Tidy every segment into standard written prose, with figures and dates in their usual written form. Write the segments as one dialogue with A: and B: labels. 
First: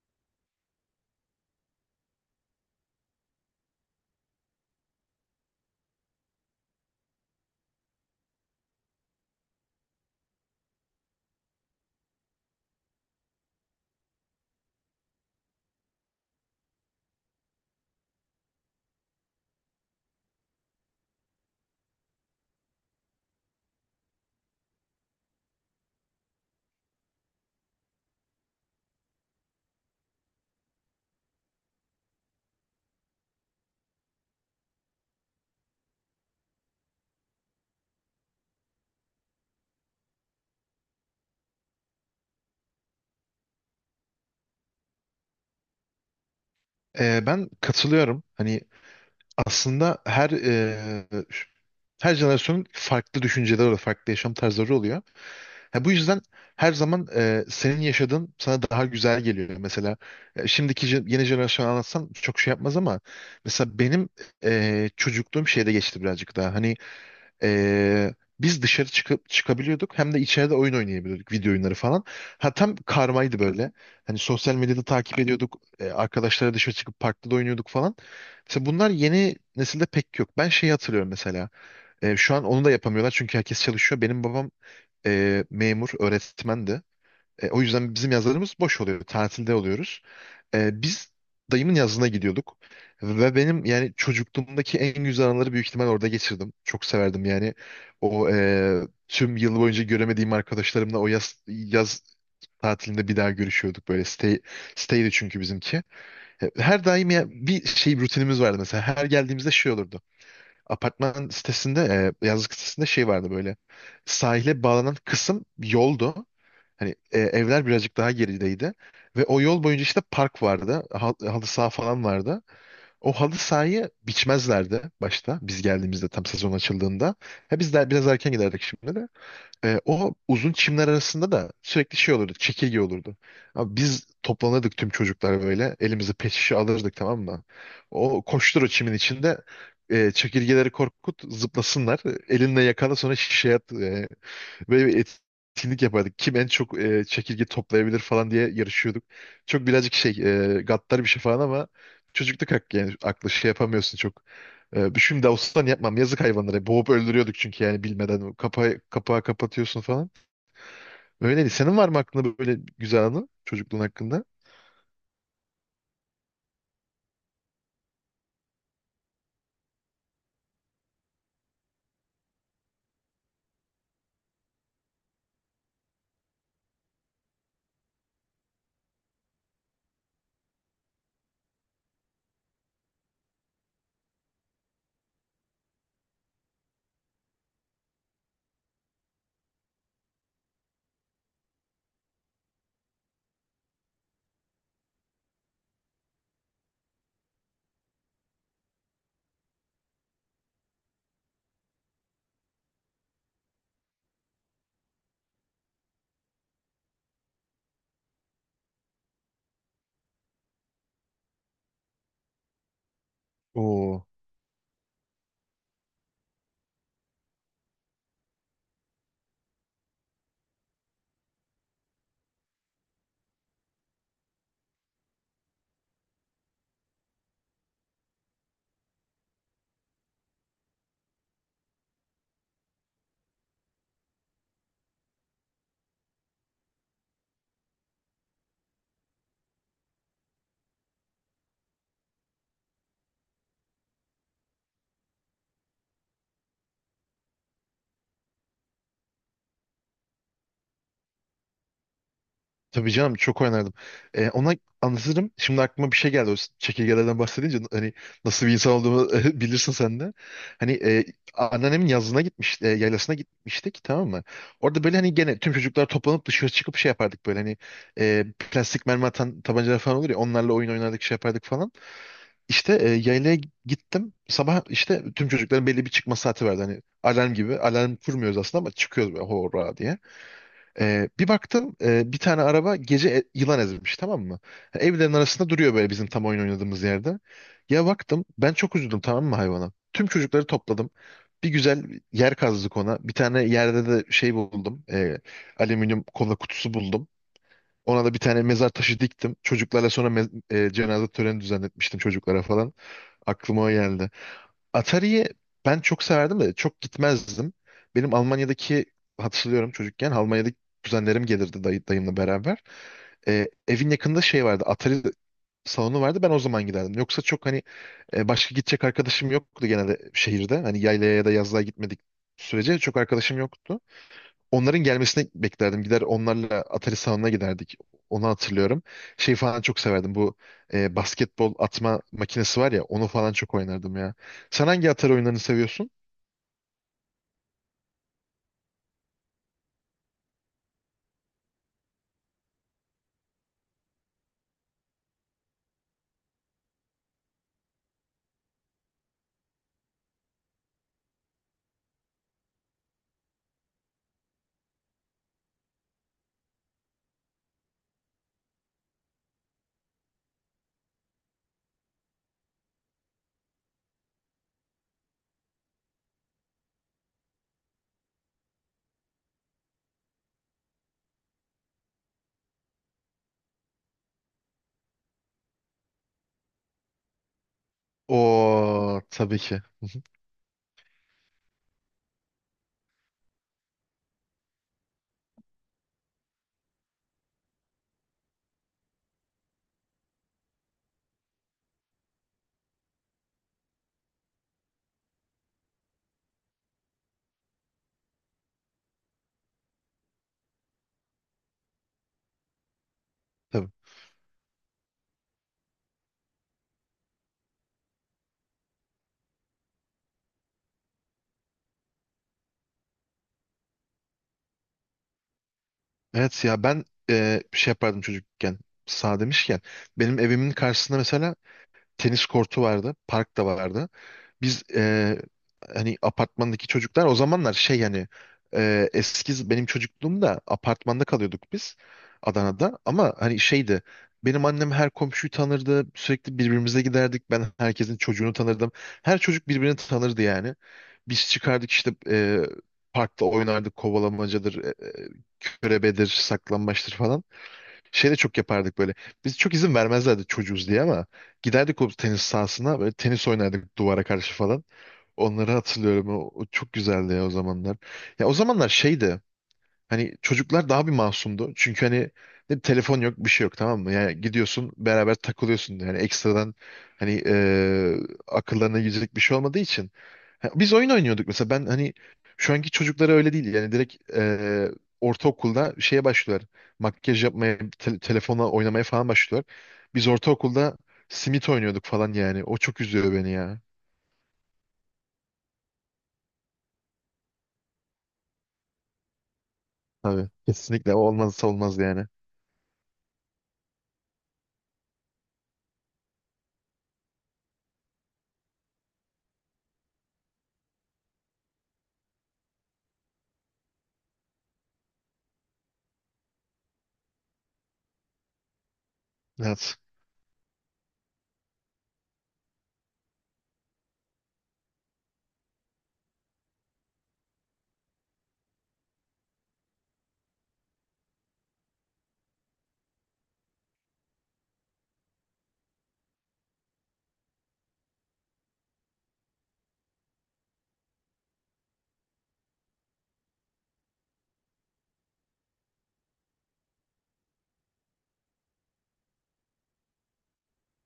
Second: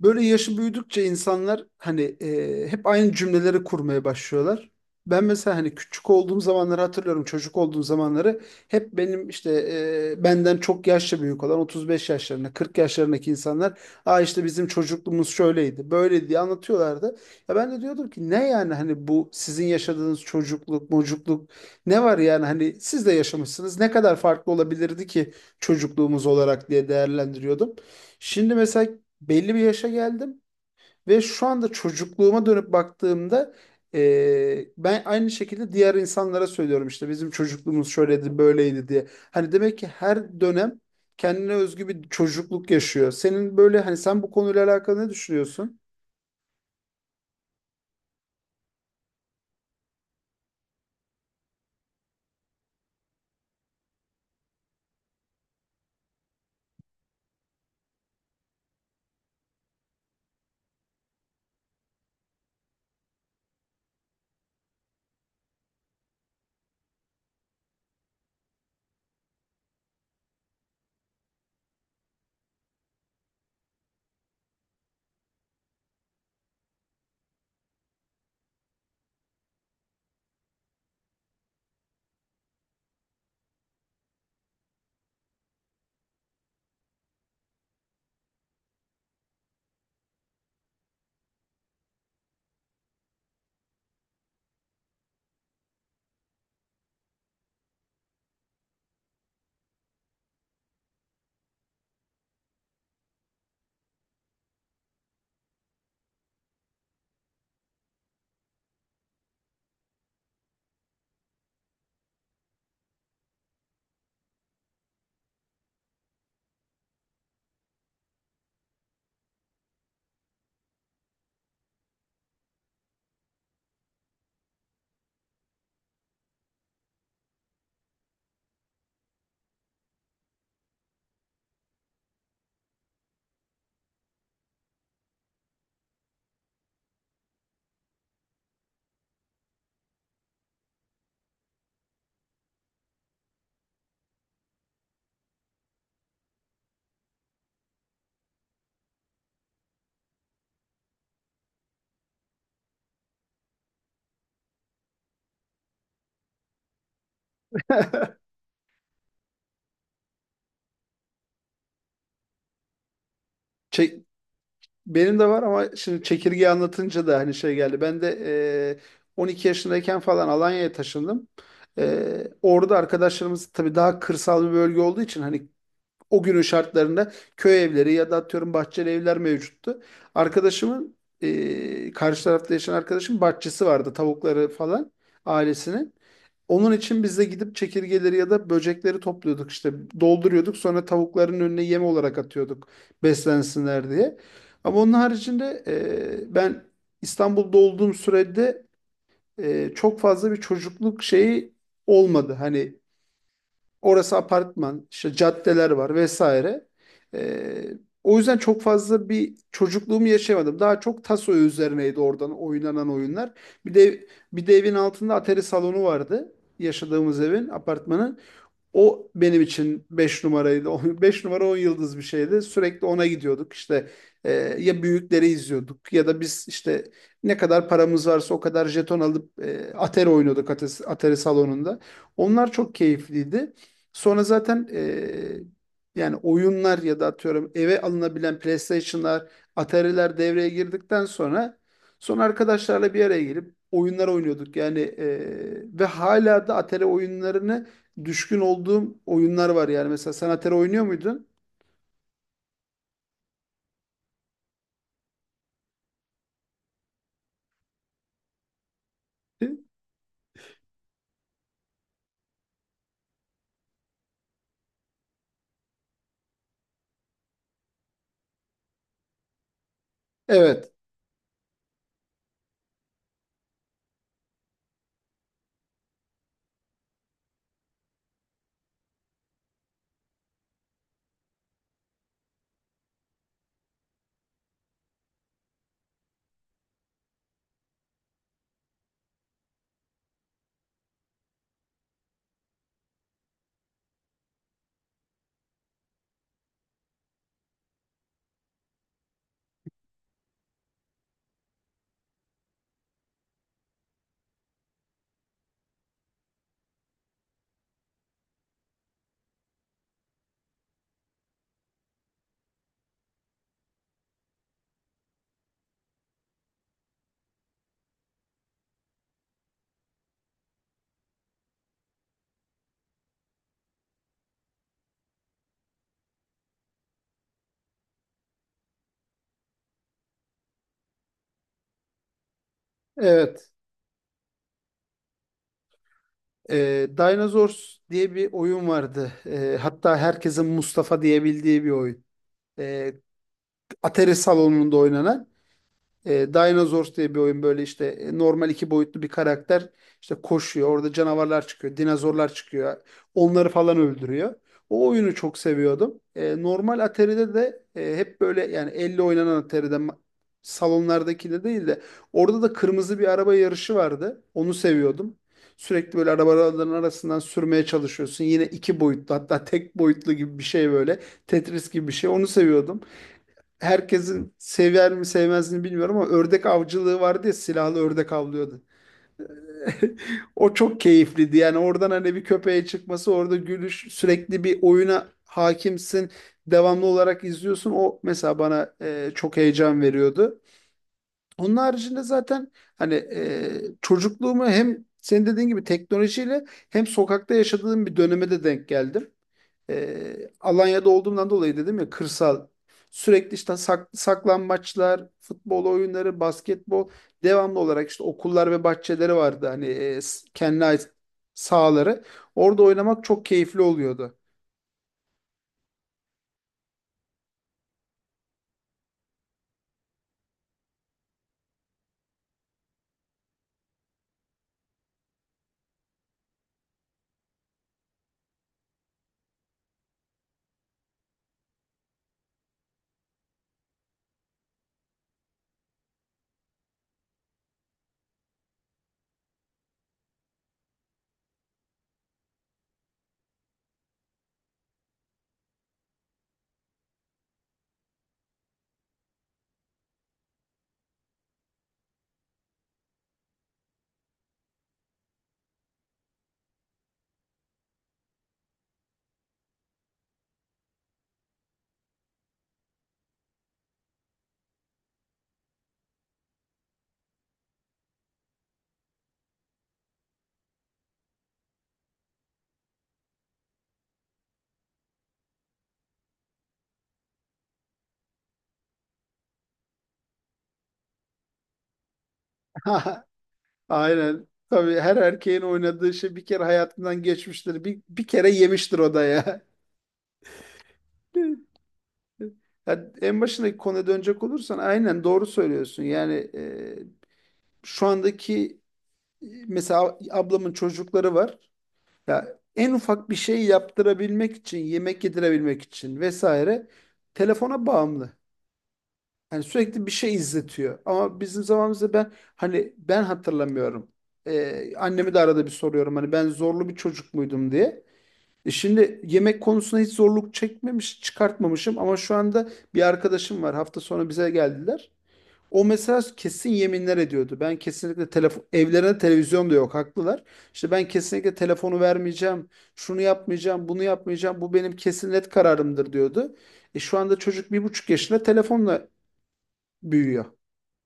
A: Böyle yaşı büyüdükçe insanlar hani hep aynı cümleleri kurmaya başlıyorlar. Ben mesela hani küçük olduğum zamanları hatırlıyorum, çocuk olduğum zamanları hep benim işte benden çok yaşça büyük olan 35 yaşlarında, 40 yaşlarındaki insanlar işte bizim çocukluğumuz şöyleydi, böyleydi diye anlatıyorlardı. Ya ben de diyordum ki ne yani hani bu sizin yaşadığınız çocukluk, mocukluk ne var yani hani siz de yaşamışsınız ne kadar farklı olabilirdi ki çocukluğumuz olarak diye değerlendiriyordum. Şimdi mesela belli bir yaşa geldim ve şu anda çocukluğuma dönüp baktığımda ben aynı şekilde diğer insanlara söylüyorum işte bizim çocukluğumuz şöyleydi böyleydi diye. Hani demek ki her dönem kendine özgü bir çocukluk yaşıyor. Senin böyle hani sen bu konuyla alakalı ne düşünüyorsun?
B: Ben katılıyorum. Hani aslında her her jenerasyonun farklı düşünceleri oluyor, farklı yaşam tarzları oluyor. Ha, bu yüzden her zaman senin yaşadığın sana daha güzel geliyor. Mesela yeni jenerasyonu anlatsam çok şey yapmaz ama mesela benim çocukluğum şeyde geçti birazcık daha. Hani ee, biz dışarı çıkıp çıkabiliyorduk hem de içeride oyun oynayabiliyorduk video oyunları falan. Ha, tam karmaydı böyle. Hani sosyal medyada takip ediyorduk. Arkadaşlara dışarı çıkıp parkta da oynuyorduk falan. Mesela bunlar yeni nesilde pek yok. Ben şeyi hatırlıyorum mesela. Şu an onu da yapamıyorlar çünkü herkes çalışıyor. Benim babam memur, öğretmendi. O yüzden bizim yazlarımız boş oluyor. Tatilde oluyoruz. Biz dayımın yazlığına gidiyorduk. Ve benim yani çocukluğumdaki en güzel anıları büyük ihtimal orada geçirdim. Çok severdim yani. O e, Tüm yıl boyunca göremediğim arkadaşlarımla o yaz tatilinde bir daha görüşüyorduk böyle. Stay'di çünkü bizimki. Her daim ya bir şey rutinimiz vardı mesela. Her geldiğimizde şey olurdu. Apartman sitesinde, yazlık sitesinde şey vardı böyle. Sahile bağlanan kısım yoldu. Hani evler birazcık daha gerideydi. Ve o yol boyunca işte park vardı. Halı saha falan vardı. O halı sahayı biçmezlerdi başta. Biz geldiğimizde tam sezon açıldığında. Ha, biz de biraz erken giderdik şimdi de. O uzun çimler arasında da sürekli şey olurdu. Çekirge olurdu. Abi biz toplanırdık tüm çocuklar böyle. Elimize pet şişe alırdık, tamam mı? O koştur o çimin içinde. Çekirgeleri korkut zıplasınlar. Elinle yakala sonra şişeye at. Böyle bir etkinlik yapardık. Kim en çok çekirge toplayabilir falan diye yarışıyorduk. Çok birazcık şey gaddar bir şey falan ama çocukluk hakkı yani aklı şey yapamıyorsun çok. Şimdi olsan yapmam, yazık hayvanlara. Boğup öldürüyorduk çünkü yani bilmeden kapağı kapatıyorsun falan. Öyleydi. Senin var mı aklında böyle güzel anı çocukluğun
A: Çe-
B: hakkında?
A: Benim de var ama şimdi çekirgeyi anlatınca da hani şey geldi. Ben de 12 yaşındayken falan Alanya'ya taşındım. E, orada arkadaşlarımız tabii daha kırsal bir bölge olduğu için hani o günün şartlarında köy evleri ya da atıyorum bahçeli evler mevcuttu. Arkadaşımın karşı tarafta yaşayan arkadaşım bahçesi vardı, tavukları falan ailesinin. Onun için biz de gidip çekirgeleri ya da böcekleri topluyorduk, işte dolduruyorduk, sonra tavukların önüne yem olarak atıyorduk beslensinler diye. Ama onun haricinde ben İstanbul'da olduğum sürede çok fazla bir çocukluk şeyi olmadı. Hani orası apartman, işte caddeler var vesaire. Ee, O yüzden çok fazla bir çocukluğumu yaşayamadım. Daha çok taso üzerineydi oradan oynanan oyunlar. Bir
B: Oo.
A: de bir de evin altında atari salonu vardı. Yaşadığımız evin, apartmanın. O benim için 5 numaraydı. 5 numara 10 yıldız bir şeydi. Sürekli ona gidiyorduk. İşte e, ya büyükleri izliyorduk ya da biz işte ne kadar paramız varsa o kadar jeton alıp Atari oynuyorduk, Atari salonunda. Onlar çok keyifliydi. Sonra zaten yani oyunlar ya da atıyorum eve alınabilen PlayStation'lar, Atari'ler devreye girdikten sonra son arkadaşlarla bir araya gelip oyunlar oynuyorduk. Yani ve hala da Atari oyunlarını düşkün olduğum oyunlar var yani. Mesela sen Atari oynuyor muydun?
B: Tabii canım, çok oynardım. Ona anlatırım. Şimdi aklıma bir şey geldi. O çekirgelerden bahsedince hani nasıl bir insan olduğumu bilirsin sen de. Hani anneannemin yazlığına gitmiş, e, yaylasına gitmiştik, tamam mı? Orada böyle hani gene tüm çocuklar toplanıp dışarı çıkıp şey yapardık böyle hani e, plastik mermi atan tabancalar falan olur ya, onlarla oyun
A: Evet.
B: oynardık şey yapardık falan. İşte yaylaya gittim. Sabah işte tüm çocukların belli bir çıkma saati vardı. Hani alarm gibi. Alarm kurmuyoruz aslında ama çıkıyoruz böyle horra diye. Bir baktım bir tane araba gece yılan ezmiş, tamam mı? Evlerin arasında duruyor böyle bizim tam oyun oynadığımız yerde. Ya baktım ben çok üzüldüm, tamam mı, hayvana? Tüm çocukları topladım. Bir güzel yer kazdık ona. Bir tane yerde de şey buldum. Alüminyum kola kutusu buldum. Ona da bir tane mezar taşı diktim. Çocuklarla sonra cenaze töreni düzenletmiştim çocuklara falan. Aklıma o geldi. Atari'ye ben çok severdim de çok gitmezdim. Benim Almanya'daki hatırlıyorum, çocukken Almanya'daki kuzenlerim gelirdi dayımla beraber. Evin yakında şey vardı, Atari salonu vardı, ben o zaman giderdim. Yoksa çok hani başka gidecek arkadaşım yoktu genelde şehirde. Hani yaylaya ya da yazlığa gitmedik sürece çok arkadaşım yoktu. Onların gelmesini beklerdim. Gider onlarla Atari salonuna giderdik. Onu hatırlıyorum. Şey falan çok severdim. Bu basketbol atma makinesi var ya, onu falan
A: Evet.
B: çok oynardım ya. Sen hangi Atari oyunlarını seviyorsun?
A: Dinosaurs diye bir oyun vardı. Hatta herkesin Mustafa diyebildiği bir oyun. Ee, Atari salonunda oynanan. E, Dinosaurs diye bir oyun böyle, işte normal iki boyutlu bir karakter işte koşuyor. Orada canavarlar çıkıyor, dinozorlar çıkıyor. Onları falan öldürüyor. O oyunu çok seviyordum. E, normal Atari'de de hep böyle, yani elle oynanan Atari'de, salonlardakinde değil de, orada da kırmızı bir araba yarışı vardı. Onu seviyordum. Sürekli böyle arabaların arasından sürmeye çalışıyorsun. Yine iki boyutlu, hatta tek boyutlu gibi bir şey böyle. Tetris gibi bir şey. Onu seviyordum, herkesin sever mi sevmezini bilmiyorum ama ördek avcılığı vardı ya, silahlı ördek avlıyordu.
B: O tabii ki.
A: O çok keyifliydi. Yani oradan hani bir köpeğe çıkması, orada gülüş, sürekli bir oyuna hakimsin. Devamlı olarak izliyorsun. O mesela bana çok heyecan veriyordu. Onun haricinde zaten hani çocukluğumu hem senin dediğin gibi teknolojiyle hem sokakta yaşadığım bir döneme de denk geldim. E, Alanya'da olduğumdan dolayı dedim ya, kırsal. Sürekli işte
B: Tabii.
A: saklambaçlar, futbol oyunları, basketbol, devamlı olarak işte okullar ve bahçeleri vardı, hani kendine ait sahaları. Orada oynamak çok keyifli oluyordu.
B: Evet ya ben şey yapardım çocukken. Sağ demişken benim evimin karşısında mesela tenis kortu vardı. Park da vardı. Biz hani apartmandaki çocuklar o zamanlar şey hani eski benim çocukluğumda apartmanda kalıyorduk biz Adana'da. Ama hani şeydi, benim annem her komşuyu tanırdı. Sürekli birbirimize giderdik. Ben herkesin çocuğunu tanırdım. Her çocuk birbirini tanırdı yani. Biz çıkardık işte parkta oynardık kovalamacadır, körebedir, saklambaçtır falan. Şey de çok yapardık böyle. Biz çok izin vermezlerdi çocuğuz diye ama giderdik o tenis sahasına, böyle tenis oynardık duvara karşı falan. Onları hatırlıyorum. O çok güzeldi ya o zamanlar. Ya o zamanlar şeydi. Hani çocuklar daha bir masumdu. Çünkü hani ne telefon yok bir şey yok, tamam mı? Yani gidiyorsun beraber takılıyorsun. Yani ekstradan hani akıllarına girecek bir şey olmadığı için. Ha, biz oyun oynuyorduk mesela, ben hani şu anki çocuklara öyle değil yani direkt ortaokulda şeye başlıyorlar, makyaj yapmaya telefonla oynamaya falan başlıyorlar. Biz ortaokulda simit oynuyorduk falan yani, o çok üzüyor beni ya.
A: Aynen. Tabii her erkeğin oynadığı şey bir kere hayatından geçmiştir. Bir kere yemiştir o da ya.
B: Tabii kesinlikle o olmazsa olmaz yani.
A: Ya en başındaki konuya dönecek olursan aynen doğru söylüyorsun. Yani şu andaki, mesela ablamın çocukları var. Ya en ufak bir şey yaptırabilmek için, yemek yedirebilmek için vesaire telefona bağımlı. Yani
B: Evet,
A: sürekli bir şey izletiyor. Ama bizim zamanımızda hani ben hatırlamıyorum. Annemi de arada bir soruyorum hani ben zorlu bir çocuk muydum diye. E şimdi yemek konusunda hiç zorluk çekmemiş, çıkartmamışım ama şu anda bir arkadaşım var. Hafta sonu bize geldiler. O mesela kesin yeminler ediyordu. Ben kesinlikle telefon, evlerine televizyon da yok, haklılar. İşte ben kesinlikle telefonu vermeyeceğim. Şunu yapmayacağım, bunu yapmayacağım. Bu benim kesin net kararımdır diyordu. E şu anda çocuk 1,5 yaşında telefonla büyüyor.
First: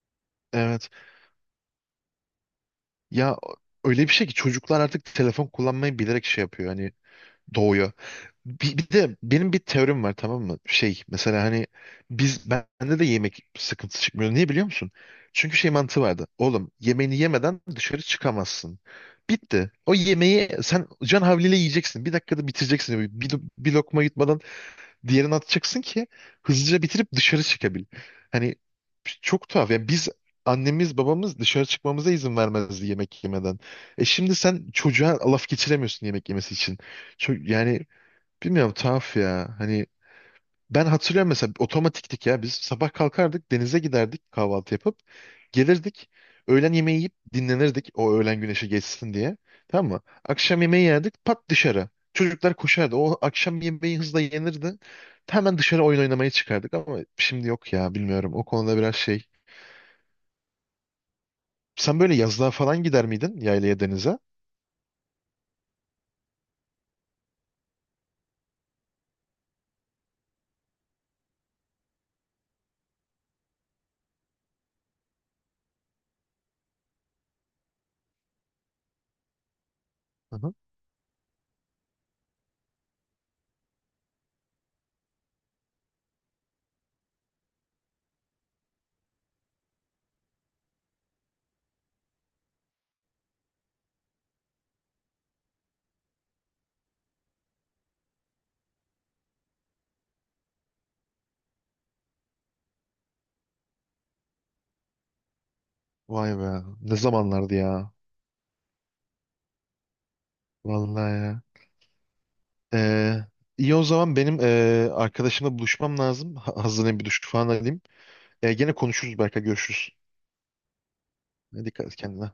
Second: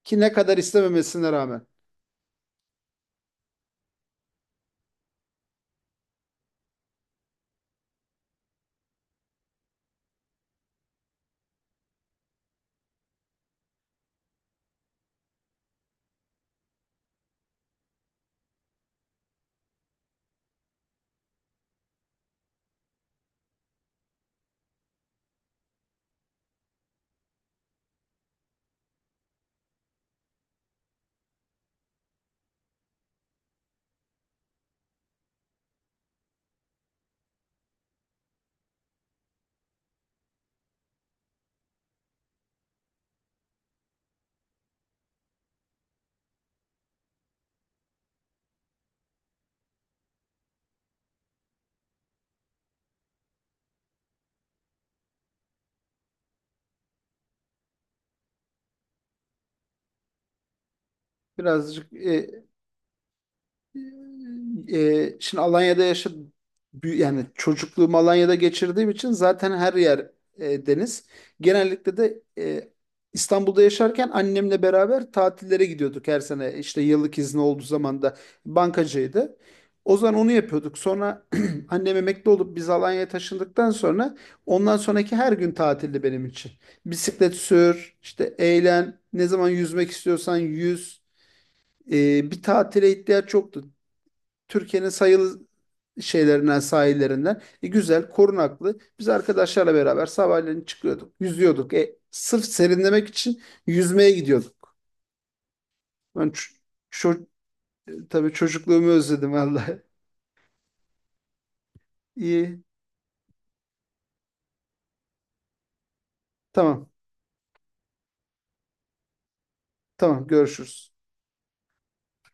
A: Ki ne kadar
B: evet
A: istememesine rağmen.
B: ya, öyle bir şey ki çocuklar artık telefon kullanmayı bilerek şey yapıyor hani, doğuyor. Bir de benim bir teorim var, tamam mı? Şey mesela hani biz, bende de yemek sıkıntısı çıkmıyor. Niye biliyor musun? Çünkü şey mantığı vardı. Oğlum, yemeğini yemeden dışarı çıkamazsın. Bitti. O yemeği sen can havliyle yiyeceksin. Bir dakikada bitireceksin. Bir lokma yutmadan diğerini atacaksın ki hızlıca bitirip dışarı çıkabil. Hani çok tuhaf. Yani biz, annemiz babamız dışarı çıkmamıza izin vermezdi yemek yemeden. E şimdi sen çocuğa laf geçiremiyorsun yemek yemesi için. Yani bilmiyorum, tuhaf ya. Hani ben hatırlıyorum mesela, otomatiktik ya. Biz sabah kalkardık, denize giderdik kahvaltı yapıp gelirdik. Öğlen yemeği yiyip dinlenirdik o öğlen güneşi geçsin diye. Tamam mı? Akşam yemeği yerdik, pat dışarı. Çocuklar koşardı. O akşam yemeği hızla yenirdi. Hemen dışarı oyun oynamaya çıkardık ama şimdi yok ya, bilmiyorum. O konuda biraz şey,
A: Birazcık
B: sen böyle yazlığa falan gider miydin? Yaylaya, denize?
A: şimdi Alanya'da yaşadım. Yani çocukluğumu Alanya'da geçirdiğim için zaten her yer deniz. Genellikle de İstanbul'da yaşarken annemle beraber tatillere gidiyorduk her sene. İşte yıllık izni olduğu zaman da bankacıydı. O zaman onu
B: Hı hı.
A: yapıyorduk. Sonra annem emekli olup biz Alanya'ya taşındıktan sonra ondan sonraki her gün tatildi benim için. Bisiklet sür, işte eğlen, ne zaman yüzmek istiyorsan yüz. E, bir tatile ihtiyaç yoktu. Türkiye'nin sayılı şeylerinden, sahillerinden. E, güzel, korunaklı. Biz arkadaşlarla beraber sabahleyin çıkıyorduk, yüzüyorduk. E, sırf serinlemek için yüzmeye gidiyorduk. Ben
B: Vay
A: ç-
B: be. Ne
A: ço-
B: zamanlardı ya.
A: tabii çocukluğumu özledim vallahi.
B: Vallahi ya.
A: İyi,
B: Ee, iyi o zaman, benim arkadaşımla buluşmam lazım.
A: tamam,
B: Hazırlayayım, bir duş falan alayım. Gene konuşuruz belki. Görüşürüz.
A: tamam, görüşürüz.
B: Ne, dikkat et kendine.